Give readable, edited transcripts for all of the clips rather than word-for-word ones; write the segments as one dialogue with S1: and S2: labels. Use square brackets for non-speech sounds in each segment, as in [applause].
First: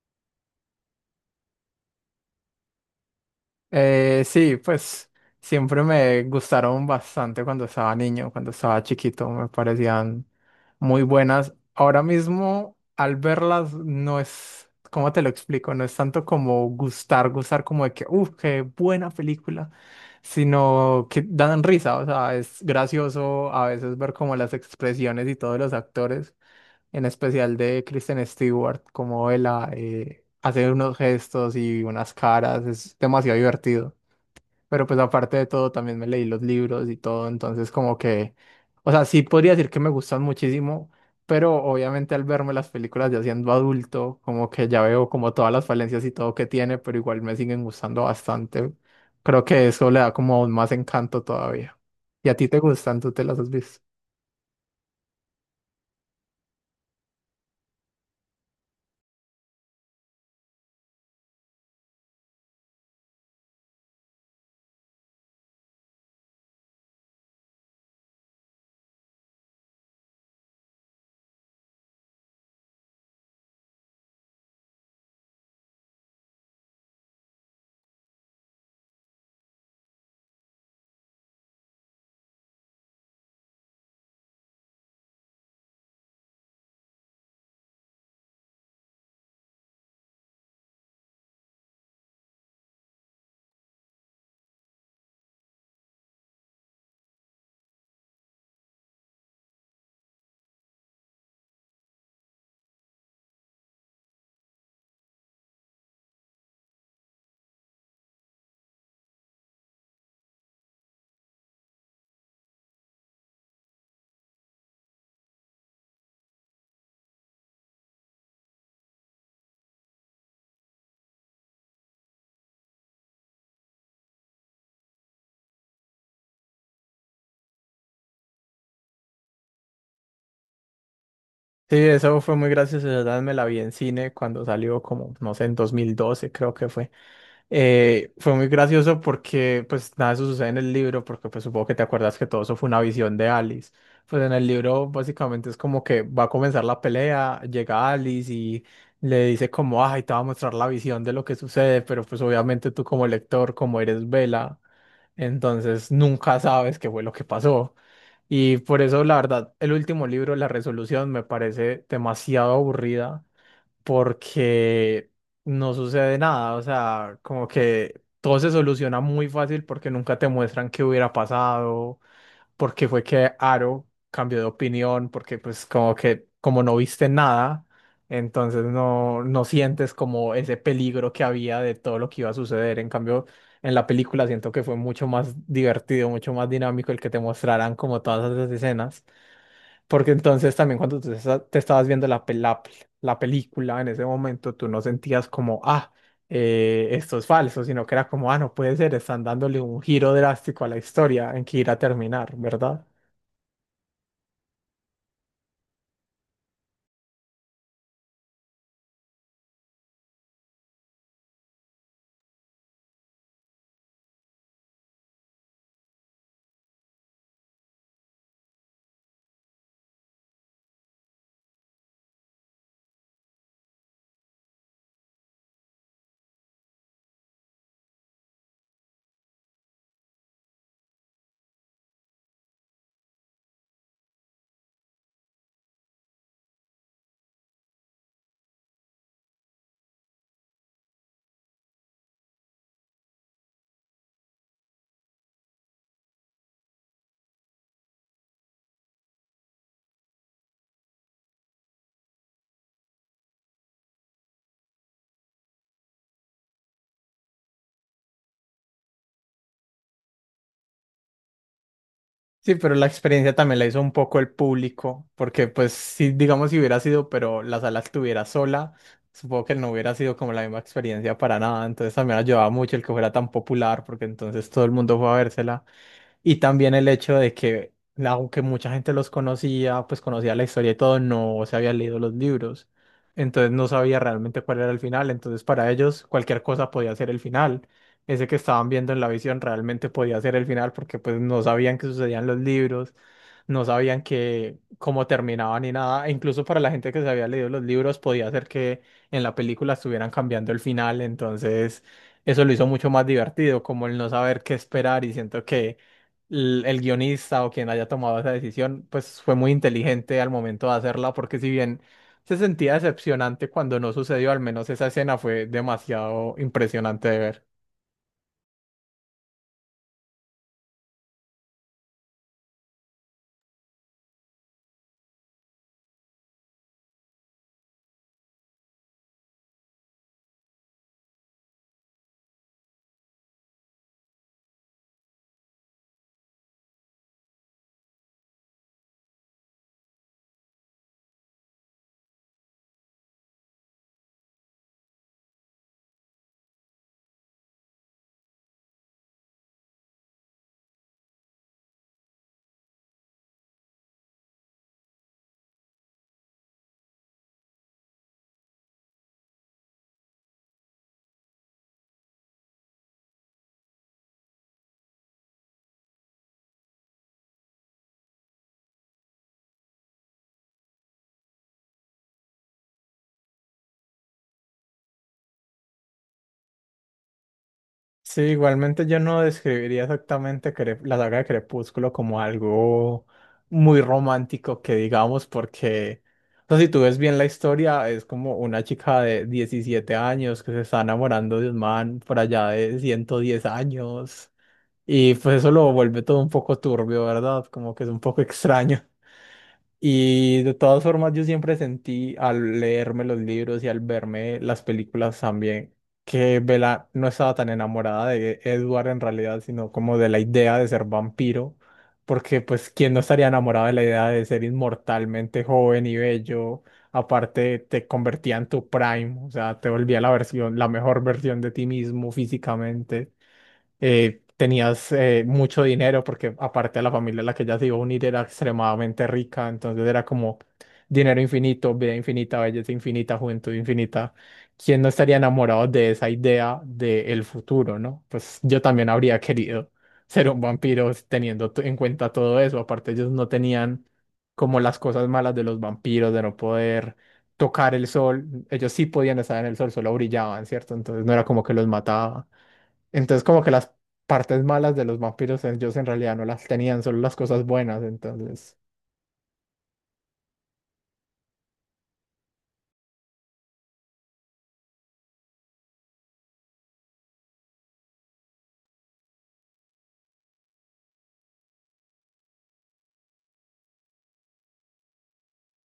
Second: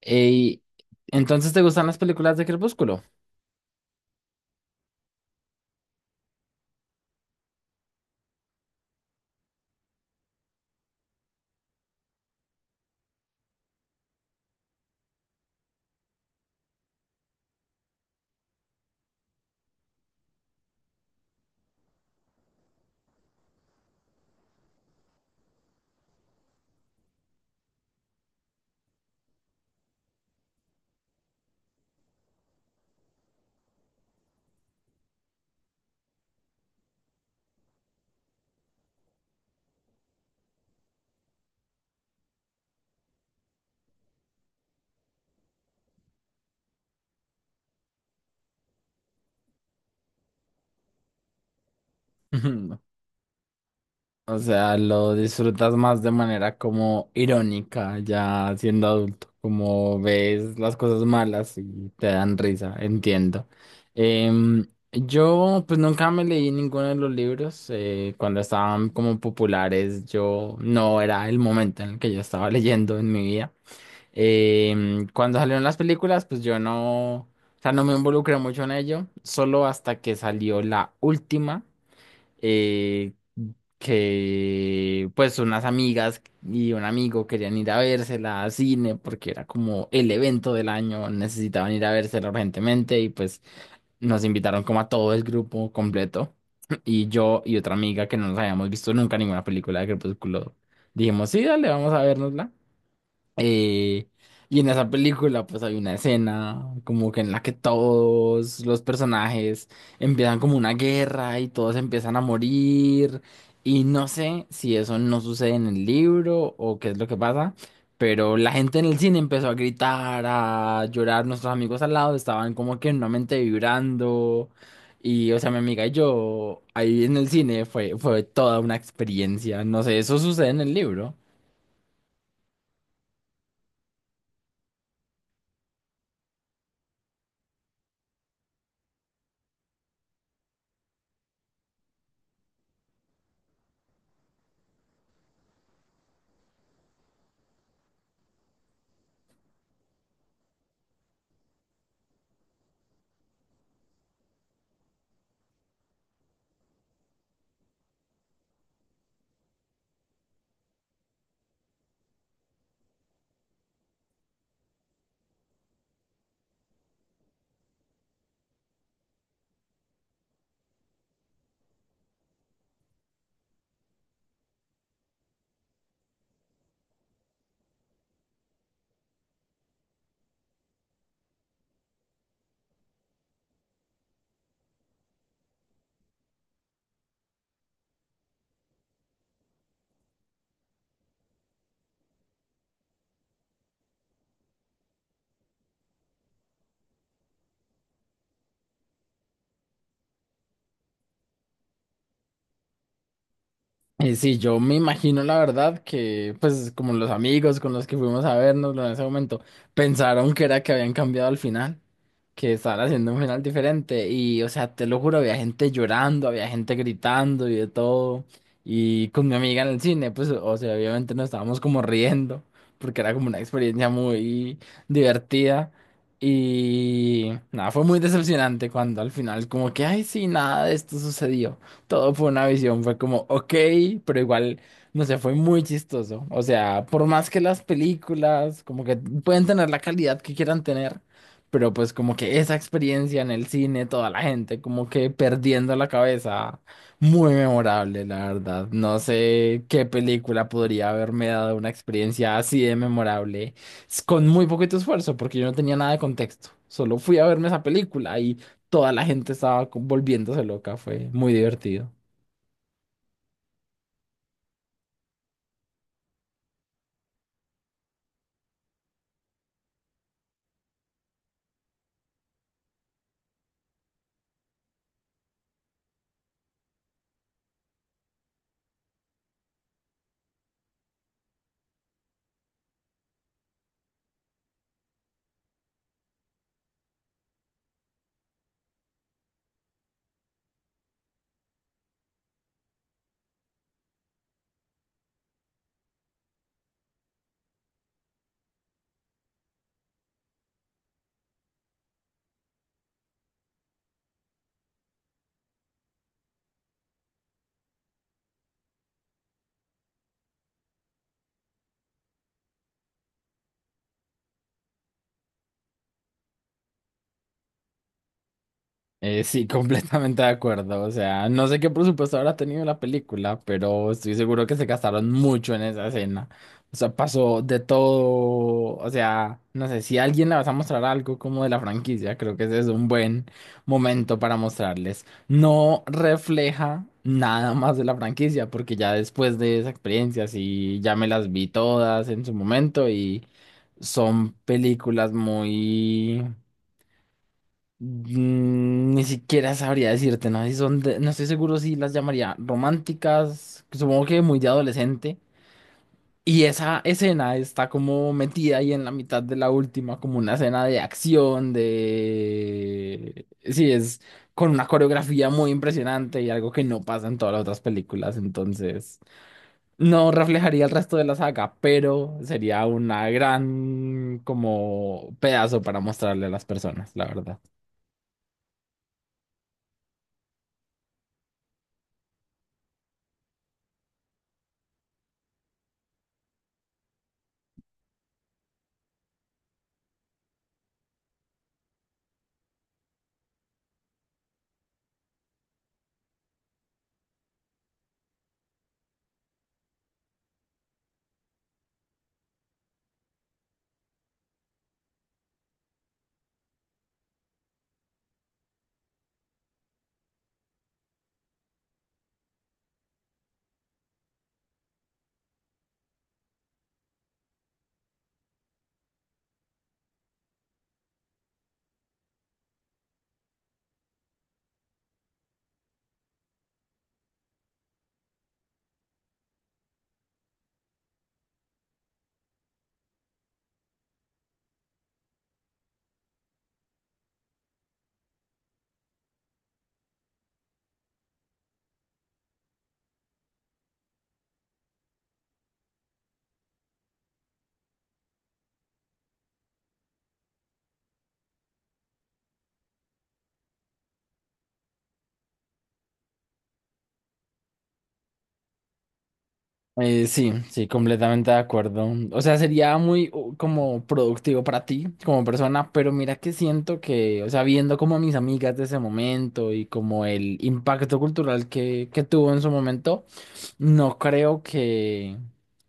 S1: Ey, entonces te gustan las películas de Crepúsculo.
S2: Sí, pues siempre me gustaron bastante cuando estaba niño, cuando estaba chiquito, me parecían muy buenas. Ahora mismo, al verlas, no es, ¿cómo te lo explico? No es tanto como gustar, gustar como de que, uff, qué buena película, sino que dan risa, o sea, es gracioso a veces ver como las expresiones y todos los actores en especial de Kristen Stewart, como ella hace unos gestos y unas caras, es demasiado divertido. Pero pues aparte de todo, también me leí los libros y todo, entonces como que, o sea, sí podría decir que me gustan muchísimo, pero obviamente al verme las películas ya siendo adulto, como que ya veo como todas las falencias y todo que tiene, pero igual me siguen gustando bastante. Creo que eso le da como aún más encanto todavía. ¿Y a ti te
S1: [laughs]
S2: gustan? ¿Tú te las has visto?
S1: O sea, lo disfrutas más de manera como irónica, ya siendo adulto, como ves las cosas malas y te dan risa, entiendo. Em, yo pues nunca me leí ninguno de los libros. Cuando estaban como populares, yo no era el momento en el que yo estaba leyendo en mi vida. Cuando salieron las películas, pues yo no, o sea, no me involucré mucho en ello, solo hasta que salió la última, eh, que pues unas amigas y un amigo querían ir a vérsela a cine porque era como el evento del año, necesitaban ir a vérsela urgentemente y pues nos invitaron como a todo el grupo completo. [clears throat] Y yo y otra amiga que no nos habíamos visto nunca ninguna película de Crepúsculo, dijimos, sí, dale, vamos a vernosla. Eh, y en esa película pues hay una escena como que en la que todos los personajes empiezan como una guerra y todos empiezan a morir y no sé si eso no sucede en el libro o qué es lo que pasa, pero la gente en el cine empezó a gritar, a llorar, nuestros amigos al lado estaban como que nuevamente vibrando y o sea mi amiga y yo ahí en el cine fue toda una experiencia, no sé, eso sucede en el libro.
S2: Sí, eso fue muy gracioso, la verdad me la vi en cine cuando salió como, no sé, en 2012 creo que fue. Fue muy gracioso porque pues nada de eso sucede en el libro, porque pues supongo que te acuerdas que todo eso fue una visión de Alice. Pues en el libro básicamente es como que va a comenzar la pelea, llega Alice y le dice como, ay, te va a mostrar la visión de lo que sucede, pero pues obviamente tú como lector, como eres Vela, entonces nunca sabes qué fue lo que pasó. Y por eso, la verdad, el último libro, La Resolución, me parece demasiado aburrida porque no sucede nada. O sea, como que todo se soluciona muy fácil porque nunca te muestran qué hubiera pasado, porque fue que Aro cambió de opinión, porque pues como que como no viste nada, entonces no, no sientes como ese peligro que había de todo lo que iba a suceder. En cambio, en la película siento que fue mucho más divertido, mucho más dinámico el que te mostraran como todas esas escenas. Porque entonces también cuando tú te estabas viendo la película en ese momento, tú no sentías como, ah, esto es falso, sino que era como, ah, no puede ser, están dándole un giro drástico a la historia en que irá a terminar, ¿verdad?
S1: Y sí, yo me imagino la verdad que, pues, como los amigos con los que fuimos a vernos en ese momento, pensaron que era que habían cambiado al final, que estaban haciendo un final diferente. Y, o sea, te lo juro, había gente llorando, había gente gritando y de todo. Y con mi amiga en el cine, pues, o sea, obviamente nos estábamos como riendo, porque era como una experiencia muy divertida. Y nada, fue muy decepcionante cuando al final como que, ay, sí, nada de esto sucedió. Todo fue una visión, fue como, ok, pero igual, no sé, fue muy chistoso. O sea, por más que las películas como que pueden tener la calidad que quieran tener, pero pues como que esa experiencia en el cine, toda la gente como que perdiendo la cabeza, muy memorable, la verdad. No sé qué película podría haberme dado una experiencia así de memorable, con muy poquito esfuerzo, porque yo no tenía nada de contexto. Solo fui a verme esa película y toda la gente estaba volviéndose loca, fue muy divertido.
S2: Sí, pero la experiencia también la hizo un poco el público, porque pues sí, digamos, si hubiera sido, pero la sala estuviera sola, supongo que no hubiera sido como la misma experiencia para nada, entonces también ayudaba mucho el que fuera tan popular, porque entonces todo el mundo fue a vérsela. Y también el hecho de que, aunque mucha gente los conocía, pues conocía la historia y todo, no se había leído los libros. Entonces no sabía realmente cuál era el final. Entonces para ellos cualquier cosa podía ser el final. Ese que estaban viendo en la visión realmente podía ser el final porque pues no sabían qué sucedían los libros, no sabían que cómo terminaban ni nada. E incluso para la gente que se había leído los libros podía ser que en la película estuvieran cambiando el final. Entonces eso lo hizo mucho más divertido, como el no saber qué esperar y siento que el guionista o quien haya tomado esa decisión, pues fue muy inteligente al momento de hacerla, porque si bien se sentía decepcionante cuando no sucedió, al menos esa escena fue demasiado impresionante de ver.
S1: Sí, [laughs] completamente de acuerdo. O sea, no sé qué presupuesto habrá tenido la película, pero estoy seguro que se gastaron mucho en esa escena. O sea, pasó de todo. O sea, no sé, si a alguien le vas a mostrar algo como de la franquicia, creo que ese es un buen momento para mostrarles. No refleja nada más de la franquicia, porque ya después de esa experiencia, sí, ya me las vi todas en su momento y son películas muy... Ni siquiera sabría decirte, ¿no? No estoy seguro si las llamaría románticas, supongo que muy de adolescente. Y esa escena está como metida ahí en la mitad de la última, como una escena de acción, de... Sí, es con una coreografía muy impresionante y algo que no pasa en todas las otras películas, entonces no reflejaría el resto de la saga, pero sería una gran como pedazo para mostrarle a las personas, la verdad.
S2: Sí, igualmente yo no describiría exactamente la saga de Crepúsculo como algo muy romántico que digamos, porque o sea, si tú ves bien la historia, es como una chica de 17 años que se está enamorando de un man por allá de 110 años. Y pues eso lo vuelve todo un poco turbio, ¿verdad? Como que es un poco extraño. Y de todas formas yo siempre sentí al leerme los libros y al verme las películas también que Bella no estaba tan enamorada de Edward en realidad, sino como de la idea de ser vampiro, porque pues quién no estaría enamorado de la idea de ser inmortalmente joven y bello. Aparte, te convertía en tu prime, o sea, te volvía la versión, la mejor versión de ti mismo físicamente. Tenías mucho dinero porque aparte la familia a la que ella se iba a unir era extremadamente rica, entonces era como dinero infinito, vida infinita, belleza infinita, juventud infinita. ¿Quién no estaría enamorado de esa idea del futuro, no? Pues yo también habría querido ser un vampiro teniendo en cuenta todo eso. Aparte, ellos no tenían como las cosas malas de los vampiros, de no poder tocar el sol. Ellos sí podían estar en el sol, solo brillaban, ¿cierto? Entonces no era como que los mataba. Entonces como que las partes malas de los vampiros ellos en realidad no las tenían, solo las cosas buenas. Entonces
S1: Sí, sí, completamente de acuerdo. O sea, sería muy como productivo para ti como persona, pero mira que siento que, o sea, viendo como a mis amigas de ese momento y como el impacto cultural que tuvo en su momento. No creo que,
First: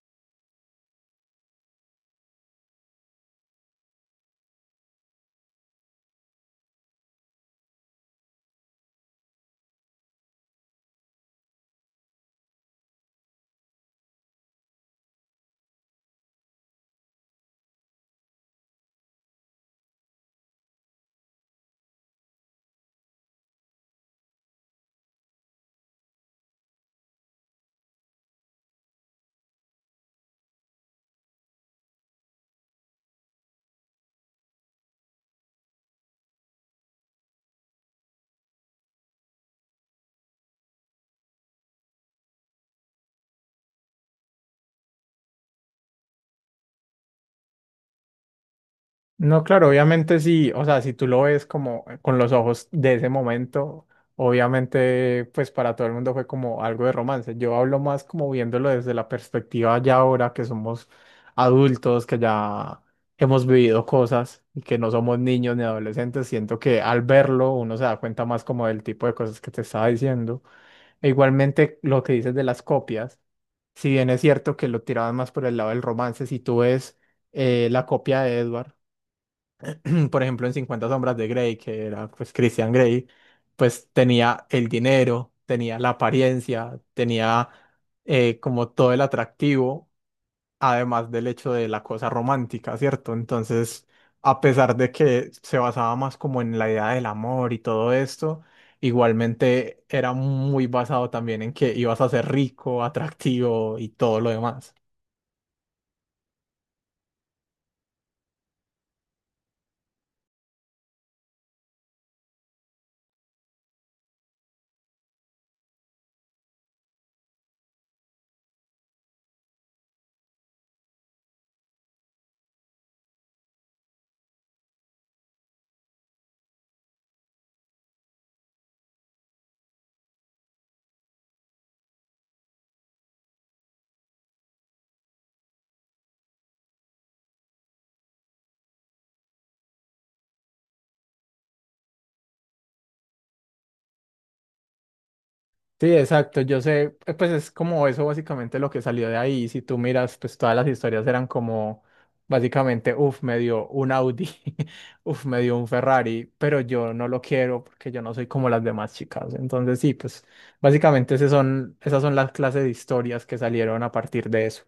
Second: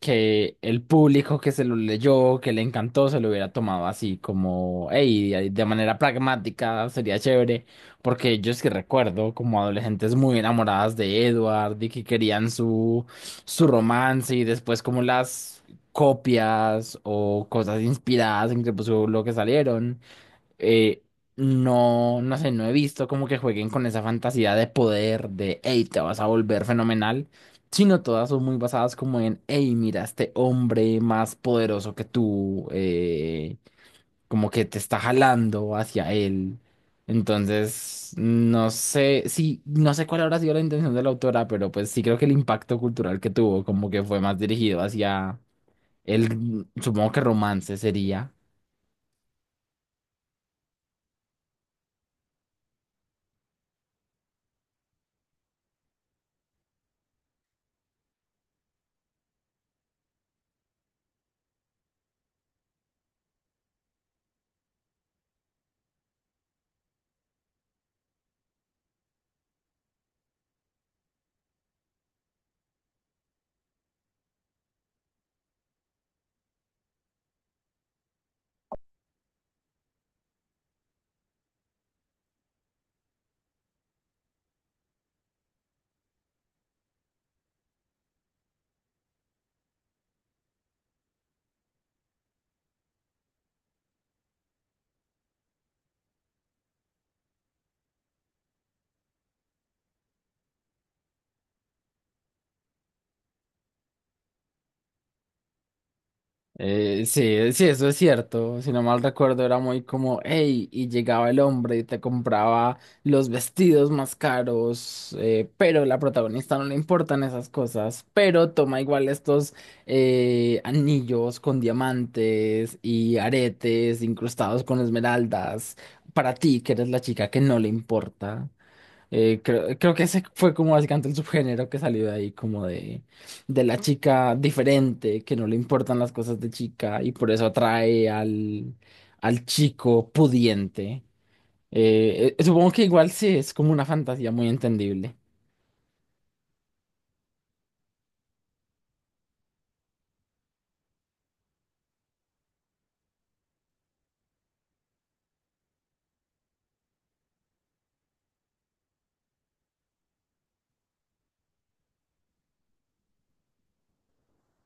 S1: que el público que se lo leyó, que le encantó, se lo hubiera tomado así como, hey, de manera pragmática, sería chévere, porque yo es que recuerdo como adolescentes muy enamoradas de Edward y que querían su romance y después como las copias o cosas inspiradas en Crepúsculo que salieron eh, no, no sé, no he visto como que jueguen con esa fantasía de poder, de, hey, te vas a volver fenomenal, sino todas son muy basadas como en, hey, mira, este hombre más poderoso que tú, como que te está jalando hacia él. Entonces, no sé, sí, no sé cuál habrá sido la intención de la autora, pero pues sí creo que el impacto cultural que tuvo como que fue más dirigido hacia el, supongo que romance sería.
S2: no, claro, obviamente sí, o sea, si tú lo ves como con los ojos de ese momento, obviamente pues para todo el mundo fue como algo de romance. Yo hablo más como viéndolo desde la perspectiva ya ahora que somos adultos, que ya hemos vivido cosas y que no somos niños ni adolescentes, siento que al verlo uno se da cuenta más como del tipo de cosas que te estaba diciendo. E igualmente lo que dices de las copias, si bien es cierto que lo tiraban más por el lado del romance, si tú ves la copia de Edward. [clears throat] Por ejemplo, en Cincuenta sombras de Grey, que era pues Christian Grey, pues tenía el dinero, tenía la apariencia, tenía como todo el atractivo, además del hecho de la cosa romántica, ¿cierto? Entonces, a pesar de que se basaba más como en la idea del amor y todo esto, igualmente era muy basado también en que ibas a ser rico, atractivo y todo lo demás.
S1: Sí, sí, eso es cierto. Si no mal recuerdo, era muy como, hey, y llegaba el hombre y te compraba los vestidos más caros, pero la protagonista no le importan esas cosas, pero toma igual estos anillos con diamantes y aretes incrustados con esmeraldas para ti, que eres la chica que no le importa. Creo que ese fue como básicamente el subgénero que salió de ahí, como de la chica diferente, que no le importan las cosas de chica y por eso atrae al chico pudiente. Supongo que igual sí es como una fantasía muy entendible.
S2: Sí, exacto. Yo sé, pues es como eso básicamente lo que salió de ahí. Si tú miras, pues todas las historias eran como básicamente, uff, me dio un Audi, [laughs] uff, me dio un Ferrari, pero yo no lo quiero porque yo no soy como las demás chicas. Entonces sí, pues básicamente esas son las clases de historias que salieron a partir de eso.